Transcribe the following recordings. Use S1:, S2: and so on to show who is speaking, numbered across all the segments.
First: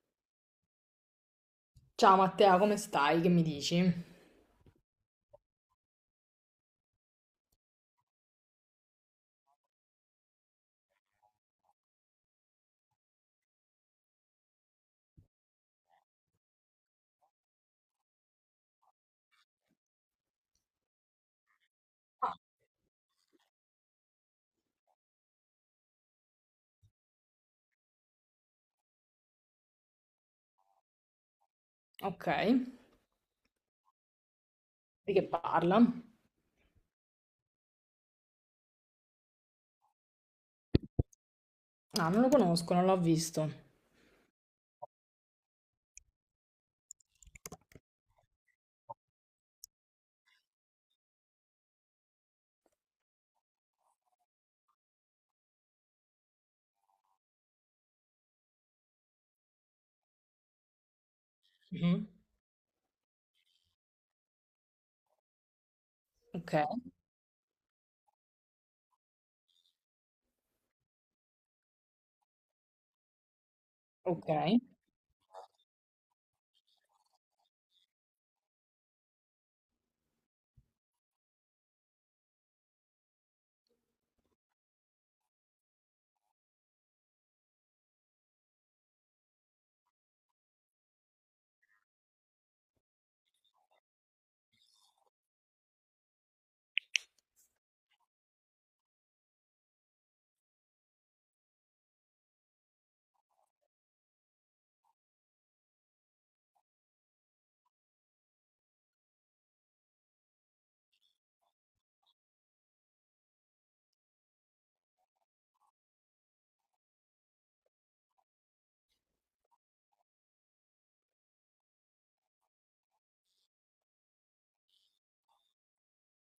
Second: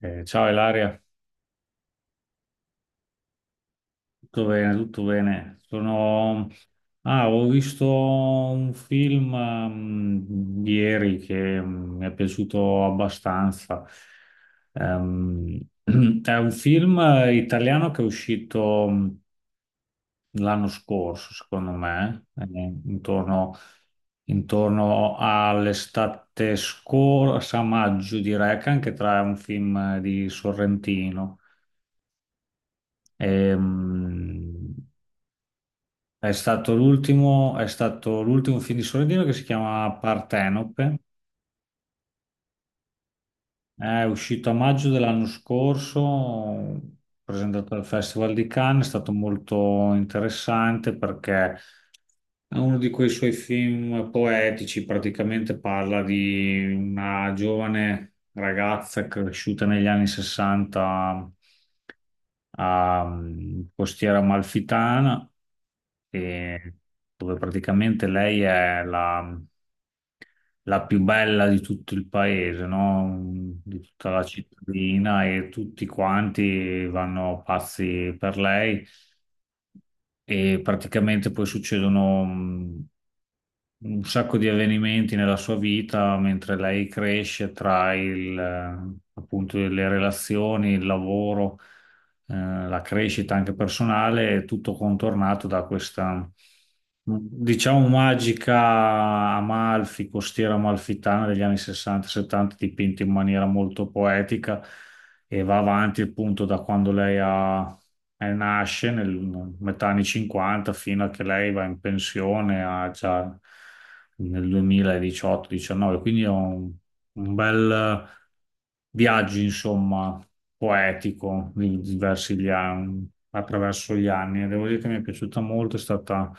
S1: Ciao Ilaria,
S2: Ciao Matteo, come stai? Che mi dici?
S1: tutto bene, tutto bene. Ho visto un film ieri che mi è piaciuto abbastanza. Ehm, è un film italiano che è uscito l'anno scorso, secondo me, intorno, intorno all'estate scorsa, a maggio direi, che anche tra è un film di Sorrentino.
S2: Ok,
S1: Ehm,
S2: di che parla?
S1: È stato l'ultimo film di Sorrentino che si chiama Partenope,
S2: Ah, non lo conosco, non l'ho visto.
S1: è uscito a maggio dell'anno scorso, presentato al Festival di Cannes, è stato molto interessante perché è uno di quei suoi film poetici, praticamente parla di una giovane ragazza cresciuta negli anni 60
S2: Mhm.
S1: a Costiera Amalfitana,
S2: Ok,
S1: e dove praticamente lei è la più bella di tutto il paese, no? Di tutta la
S2: ok.
S1: cittadina e tutti quanti vanno pazzi per lei e praticamente poi succedono un sacco di avvenimenti nella sua vita mentre lei cresce tra il, appunto, le relazioni, il lavoro, la crescita anche personale, è tutto contornato da questa, diciamo, magica Amalfi, costiera amalfitana degli anni 60-70, dipinta in maniera molto poetica e va avanti appunto da quando lei ha nasce nel metà anni 50 fino a che lei va in pensione a già nel 2018-19, quindi è un bel viaggio, insomma, poetico di attraverso gli anni. Devo dire che mi è piaciuta molto, è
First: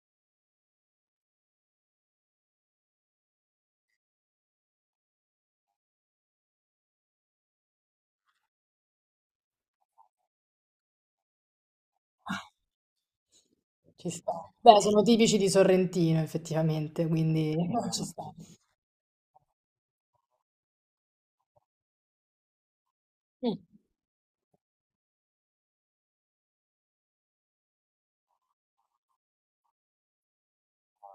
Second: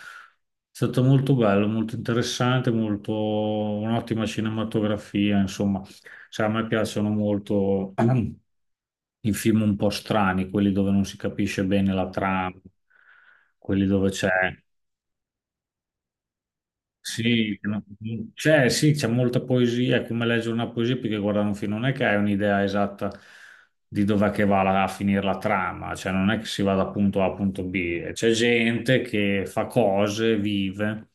S1: stato molto bello, molto interessante, molto un'ottima cinematografia, insomma. Sai, a me piacciono molto i film un po' strani, quelli dove non si capisce bene la
S2: Ah,
S1: trama, quelli dove
S2: ci
S1: c'è...
S2: sta. Beh, sono tipici di Sorrentino, effettivamente, quindi
S1: Sì, no,
S2: ci sta.
S1: c'è sì, c'è molta poesia, è come leggere una poesia perché guardare un film non è che hai un'idea esatta
S2: Mm.
S1: di dov'è che va la- a finire la trama, cioè non è che si va da punto A a punto B, c'è gente che fa cose, vive.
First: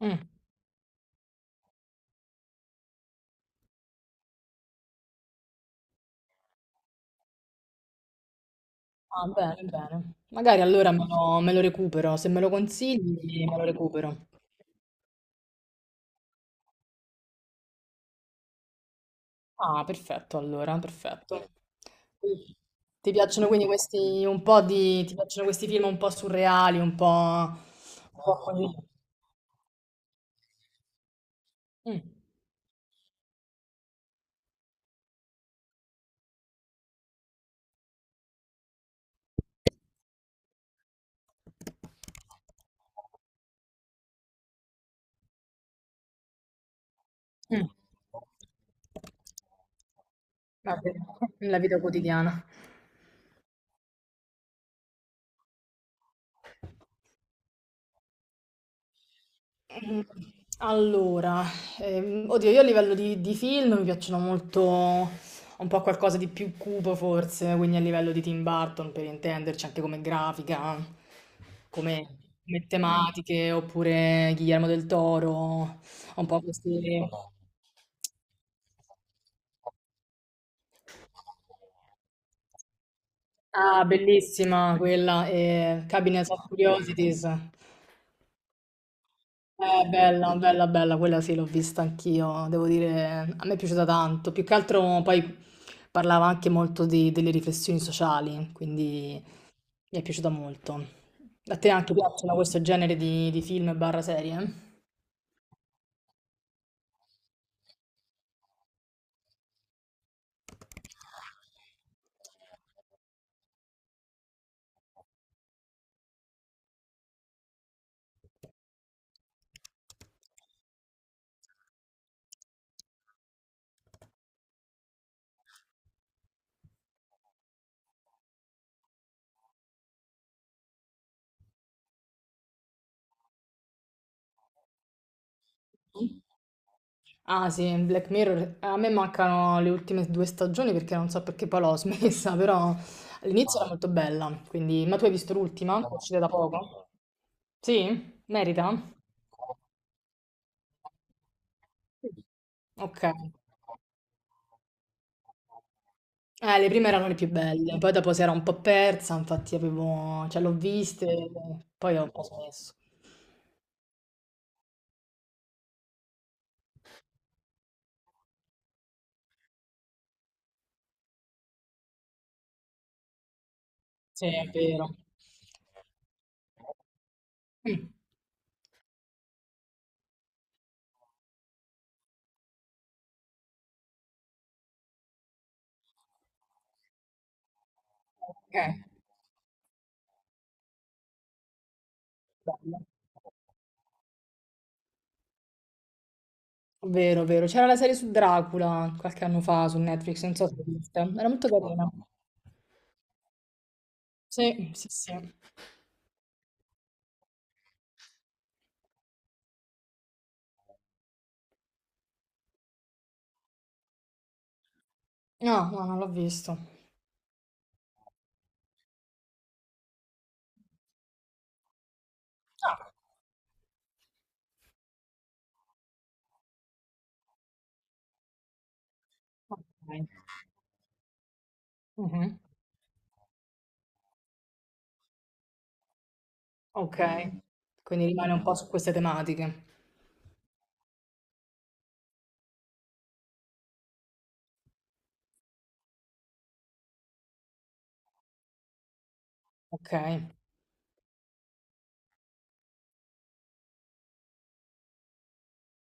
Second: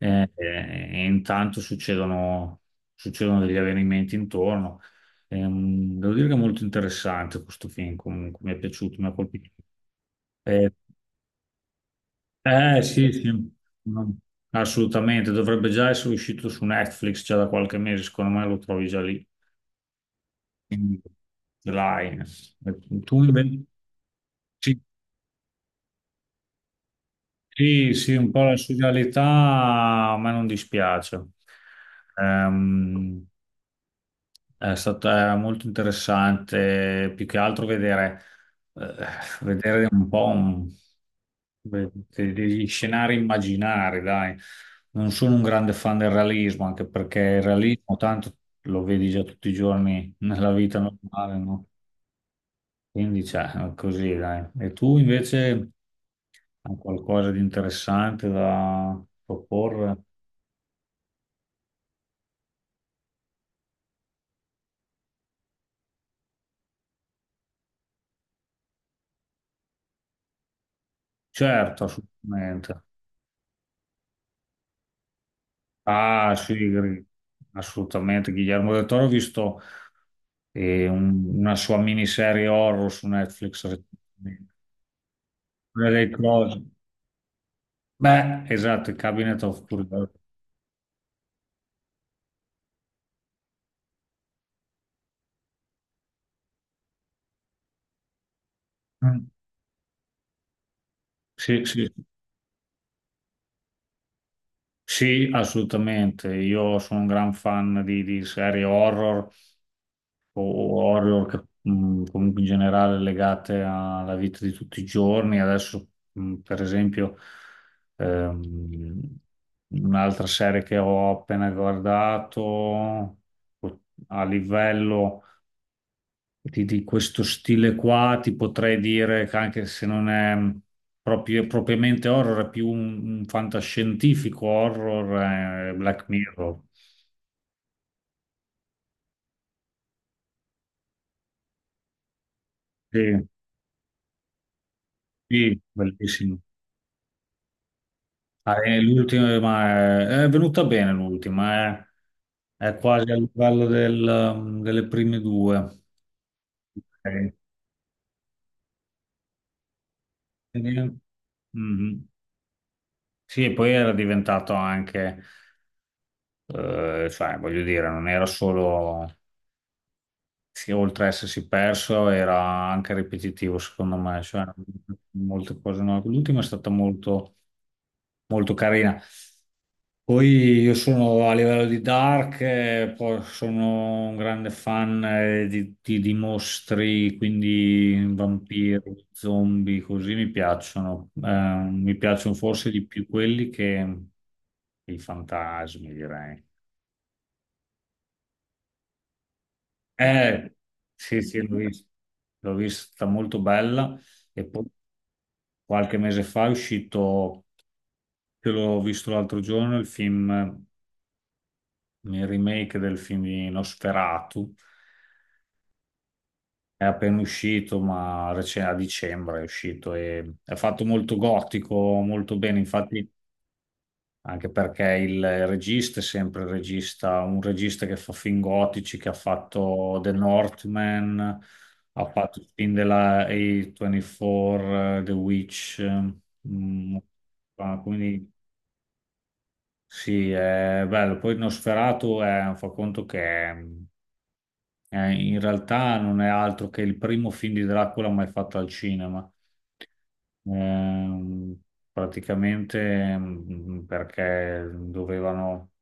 S2: Mm.
S1: eh, E intanto succedono degli avvenimenti intorno. Devo dire che è molto interessante questo film, comunque mi è piaciuto, mi ha
S2: Ah,
S1: colpito.
S2: bene, bene. Magari
S1: Eh,
S2: allora me lo recupero. Se me lo
S1: sì,
S2: consigli,
S1: sì,
S2: me lo
S1: no,
S2: recupero.
S1: assolutamente, dovrebbe già essere uscito su Netflix già da qualche mese, secondo me lo trovi già lì,
S2: Ah, perfetto, allora,
S1: in
S2: perfetto.
S1: line.
S2: Ti
S1: Tu
S2: piacciono
S1: invece-
S2: quindi questi un po'
S1: sì,
S2: di, ti piacciono questi film un po' surreali,
S1: sì, sì,
S2: un
S1: un
S2: po'
S1: po' la
S2: così.
S1: serialità a me non dispiace.
S2: Mm,
S1: Ehm, È stato era molto interessante, più che altro eh, vedere un po' degli scenari immaginari, dai. Non sono un grande fan del realismo, anche perché il
S2: mm.
S1: realismo tanto lo vedi già tutti i giorni nella vita
S2: Vabbè,
S1: normale,
S2: la
S1: no?
S2: vita quotidiana.
S1: Quindi, cioè, è così, dai. E tu invece hai qualcosa di interessante da proporre?
S2: Mm, allora, oddio, io a livello di film mi piacciono molto un po' qualcosa di più cupo forse, quindi a livello di Tim Burton per intenderci, anche come grafica,
S1: Certo,
S2: come, come
S1: assolutamente.
S2: tematiche, oppure Guillermo del Toro, un
S1: Ah,
S2: po'
S1: sì, Gri-
S2: questi...
S1: assolutamente. Guillermo del Toro, ho visto una sua miniserie horror su Netflix
S2: Ah,
S1: recentemente.
S2: bellissima quella,
S1: Quella dei
S2: Cabinet of
S1: Cross.
S2: Curiosities.
S1: Beh, esatto, il Cabinet of Curiosity.
S2: Bella, bella, bella, quella sì, l'ho vista anch'io, devo dire, a me è piaciuta tanto, più che altro poi parlava anche molto di- delle riflessioni sociali, quindi
S1: Mm.
S2: mi è piaciuta molto. A
S1: Sì,
S2: te
S1: sì,
S2: anche piacciono questo genere di film barra serie?
S1: sì, assolutamente. Io sono un gran fan di serie horror o horror che, comunque in generale legate alla vita di tutti i giorni. Adesso, per esempio, ehm, un'altra serie che ho appena guardato a livello di questo stile qua, ti potrei dire che anche se non è propriamente horror, è più un fantascientifico horror, Black Mirror.
S2: Ah sì, Black Mirror, a me mancano le ultime due stagioni perché non so perché poi l'ho smessa, però
S1: Sì,
S2: all'inizio era molto bella, quindi... Ma tu hai visto
S1: sì,
S2: l'ultima? Che è uscita da
S1: bellissimo.
S2: poco? Sì?
S1: Ah,
S2: Merita?
S1: è l'ultima, ma è venuta bene l'ultima, eh. È
S2: Ok.
S1: quasi al livello del, delle prime due.
S2: Le prime erano le più
S1: Ok.
S2: belle, poi dopo si era un po' persa, infatti avevo, cioè l'ho
S1: Quindi,
S2: viste, poi ho
S1: mhm.
S2: un po' smesso.
S1: Sì, e poi era diventato anche, cioè, voglio dire, non era solo sì, oltre a essersi perso, era anche ripetitivo, secondo me,
S2: Sì,
S1: cioè
S2: è vero.
S1: molte cose no. L'ultima è stata molto,
S2: Mm,
S1: molto carina. Poi io sono a livello di Dark, poi sono un grande fan di mostri, quindi
S2: ok,
S1: vampiri, zombie, così mi piacciono. Mi piacciono forse
S2: bello.
S1: di più quelli che i fantasmi, direi.
S2: Vero, vero. C'era la serie su Dracula qualche anno fa su Netflix, non so
S1: Eh,
S2: se l'hai vista.
S1: sì,
S2: Era
S1: sì,
S2: molto carina.
S1: l'ho vista molto bella. E poi
S2: Sì, sì, sì.
S1: qualche mese fa è uscito, che l'ho visto l'altro giorno, il remake del film di Nosferatu.
S2: No, no, non l'ho visto.
S1: È appena uscito, ma a dicembre è uscito e è fatto molto gotico, molto bene.
S2: Ah,
S1: Infatti, anche perché il regista è sempre il regista, un regista che fa film gotici, che ha fatto
S2: ok.
S1: The Northman, ha
S2: Mhm,
S1: fatto il film della A24, The Witch. Mm,
S2: ok, quindi
S1: quindi
S2: rimane un po' su queste tematiche.
S1: sì, è bello. Poi Nosferatu è, fa conto che in realtà non è altro che il primo film di Dracula mai fatto al cinema.
S2: Ok. Eh
S1: Ehm, praticamente perché dovevano,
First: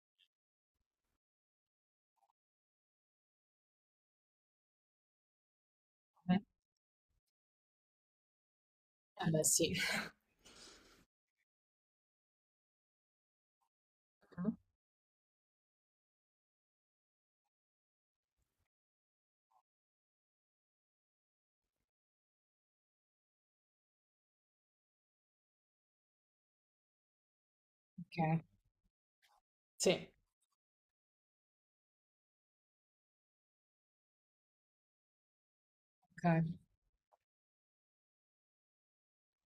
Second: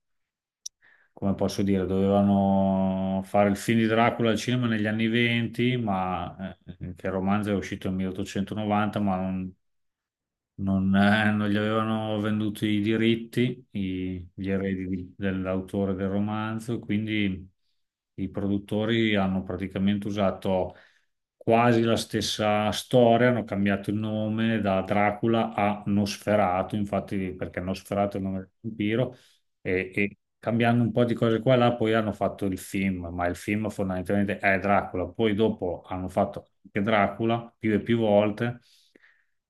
S1: come posso dire, dovevano fare il film di Dracula al cinema negli anni 20, ma che il romanzo è uscito nel 1890, ma
S2: beh, sì.
S1: non gli avevano venduto i diritti, gli eredi dell'autore del romanzo, quindi i produttori hanno praticamente usato quasi la stessa storia, hanno cambiato il nome da Dracula a Nosferatu, infatti perché Nosferatu è il nome
S2: Ok,
S1: del vampiro,
S2: sì,
S1: e cambiando un po' di cose qua e là, poi hanno fatto il film, ma il film fondamentalmente è Dracula, poi dopo hanno
S2: ok,
S1: fatto anche Dracula più e più volte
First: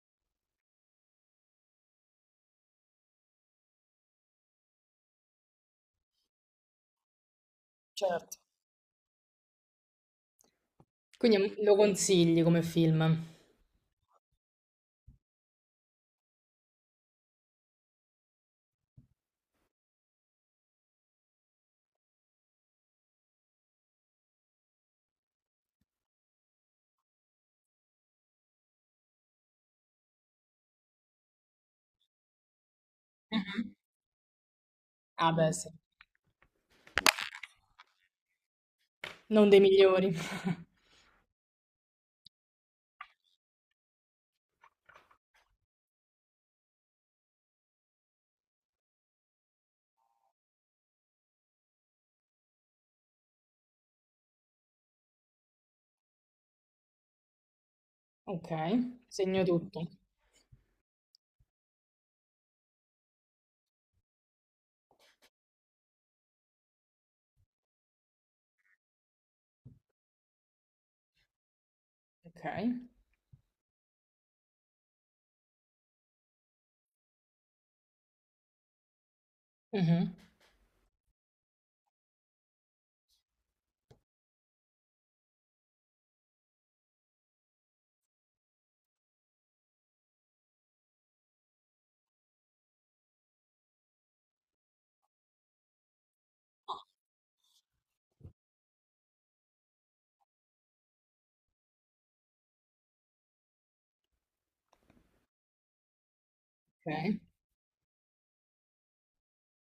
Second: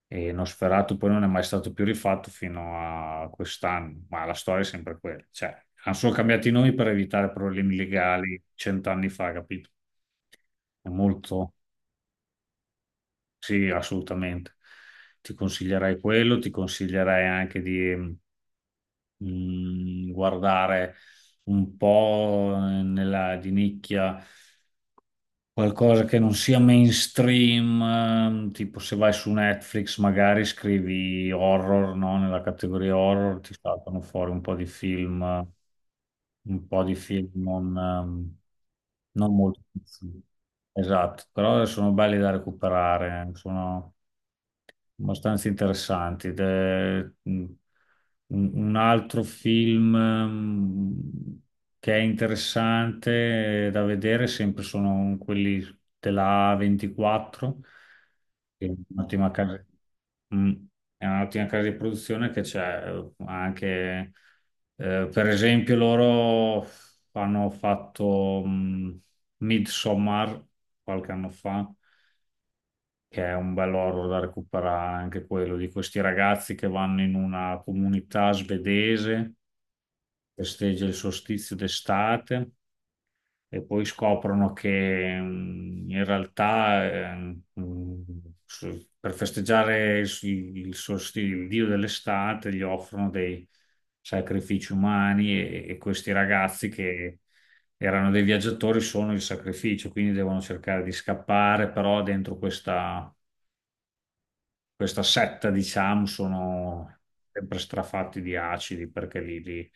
S1: e Nosferatu poi non è mai stato più rifatto fino a quest'anno, ma la storia è sempre quella. Cioè, hanno solo cambiato i nomi per evitare problemi
S2: certo.
S1: legali cent'anni fa, capito? È molto,
S2: Quindi lo consigli come film?
S1: sì, assolutamente. Ti consiglierei quello, ti consiglierei anche di guardare un po' nella di nicchia. Qualcosa che non sia mainstream, tipo se vai su Netflix magari scrivi horror, no? Nella categoria horror ti
S2: Mh-mh.
S1: saltano fuori un po' di film,
S2: Ah beh, sì.
S1: un po' di film non, ehm, non
S2: Non dei
S1: molto
S2: migliori.
S1: conosciuti. Esatto, però sono belli da recuperare, sono abbastanza interessanti. Ed è mm, un altro film che è interessante da vedere, sempre sono quelli della A24, che è
S2: Okay,
S1: un'ottima
S2: segno
S1: casa,
S2: tutto.
S1: mm, è un'ottima casa di produzione che c'è anche, per esempio, loro hanno fatto Midsommar qualche anno fa
S2: Okay.
S1: che è un bello horror da recuperare anche quello, di questi ragazzi che vanno in una comunità svedese,
S2: Mh-mh.
S1: festeggia il solstizio d'estate e poi scoprono che in realtà eh, mm, per festeggiare il il dio dell'estate gli offrono dei sacrifici umani e questi ragazzi che erano dei viaggiatori sono il sacrificio, quindi devono cercare di scappare, però dentro questa questa setta, diciamo, sono
S2: Okay.
S1: sempre strafatti di acidi perché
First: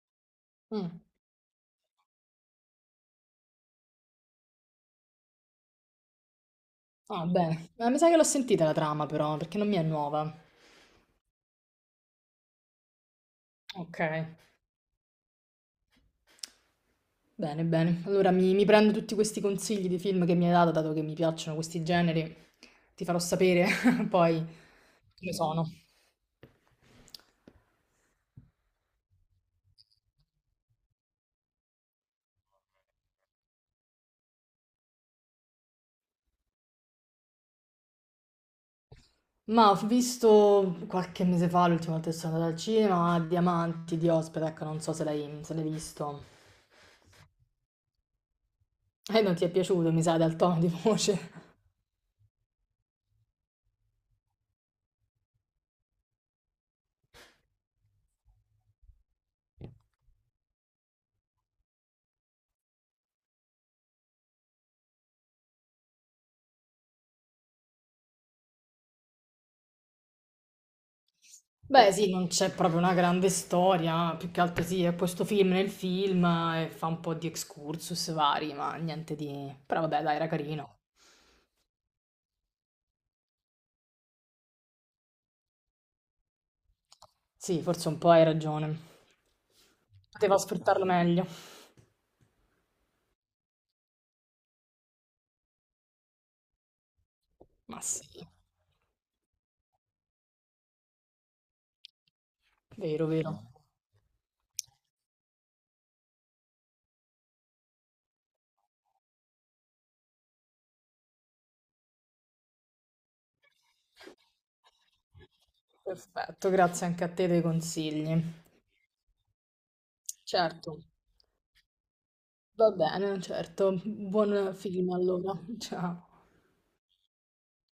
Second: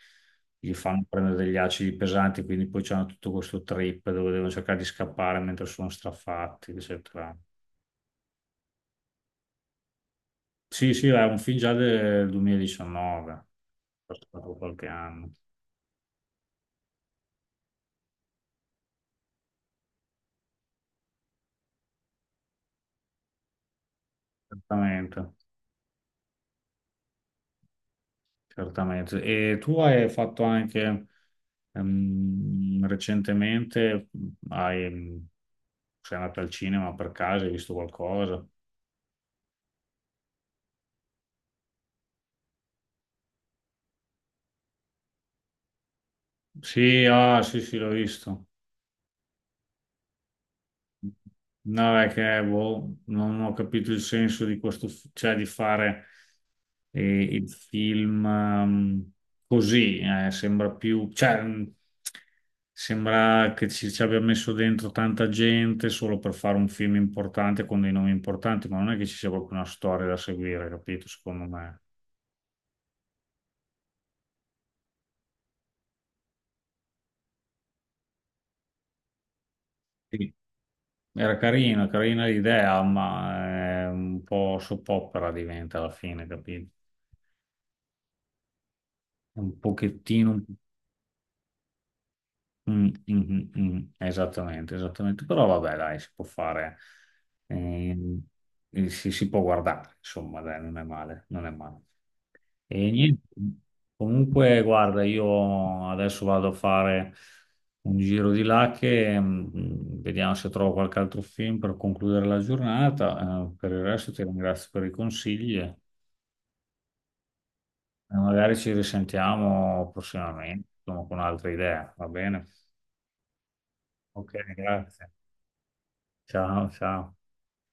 S1: gli
S2: Mh.
S1: fanno prendere degli acidi pesanti, quindi poi c'hanno tutto questo trip dove devono cercare di scappare mentre sono strafatti,
S2: Ah,
S1: eccetera.
S2: bene. Ma mi sa che l'ho sentita la trama però, perché non mi è nuova.
S1: Sì, sì, è un film già del 2019,
S2: Okay.
S1: passato qualche anno.
S2: Bene, bene. Allora mi prendo tutti questi consigli di film che mi hai dato, dato che mi piacciono questi generi, ti farò sapere poi
S1: Certamente,
S2: come sono.
S1: certamente. E tu hai fatto anche recentemente, hai, sei andato al cinema per caso, hai visto qualcosa?
S2: Ma ho visto qualche mese fa, l'ultima volta che sono andata al cinema, Diamanti di Ospetek, non so se l'hai visto.
S1: Sì, ah, sì, sì, l'ho visto.
S2: E non ti è piaciuto, mi sa, dal tono di voce.
S1: No, è che boh, non ho capito il senso di questo, cioè di fare il film così, sembra più, cioè, sembra che ci abbia messo dentro tanta gente solo per fare un film importante con dei nomi importanti, ma non è che ci sia proprio una storia da seguire, capito? Secondo me.
S2: Beh, sì, non c'è proprio una grande storia, più che altro sì, è questo film nel film e fa un po' di excursus vari, ma niente di... Però vabbè, dai, era
S1: Sì.
S2: carino.
S1: Era carina, carina l'idea, ma è un po' soppopera diventa alla fine, capito?
S2: Sì, forse un po' hai ragione.
S1: Un pochettino...
S2: Poteva
S1: un-
S2: sfruttarlo meglio.
S1: mm, mm, mm, mm. Esattamente, esattamente. Però vabbè, dai, si può fare,
S2: Ma sì,
S1: ehm, si può guardare, insomma, dai, non è male, non è male. E
S2: vero,
S1: niente,
S2: vero.
S1: comunque, guarda, io adesso vado a fare un giro di là che vediamo se trovo qualche altro film per concludere la giornata. Per il resto ti ringrazio per i consigli e
S2: Perfetto, grazie anche a te dei consigli.
S1: magari ci risentiamo prossimamente,
S2: Certo,
S1: insomma, con altre idee, va bene?
S2: va bene, certo.
S1: Ok,
S2: Buon film
S1: grazie.
S2: allora. Ciao.
S1: Ciao, ciao.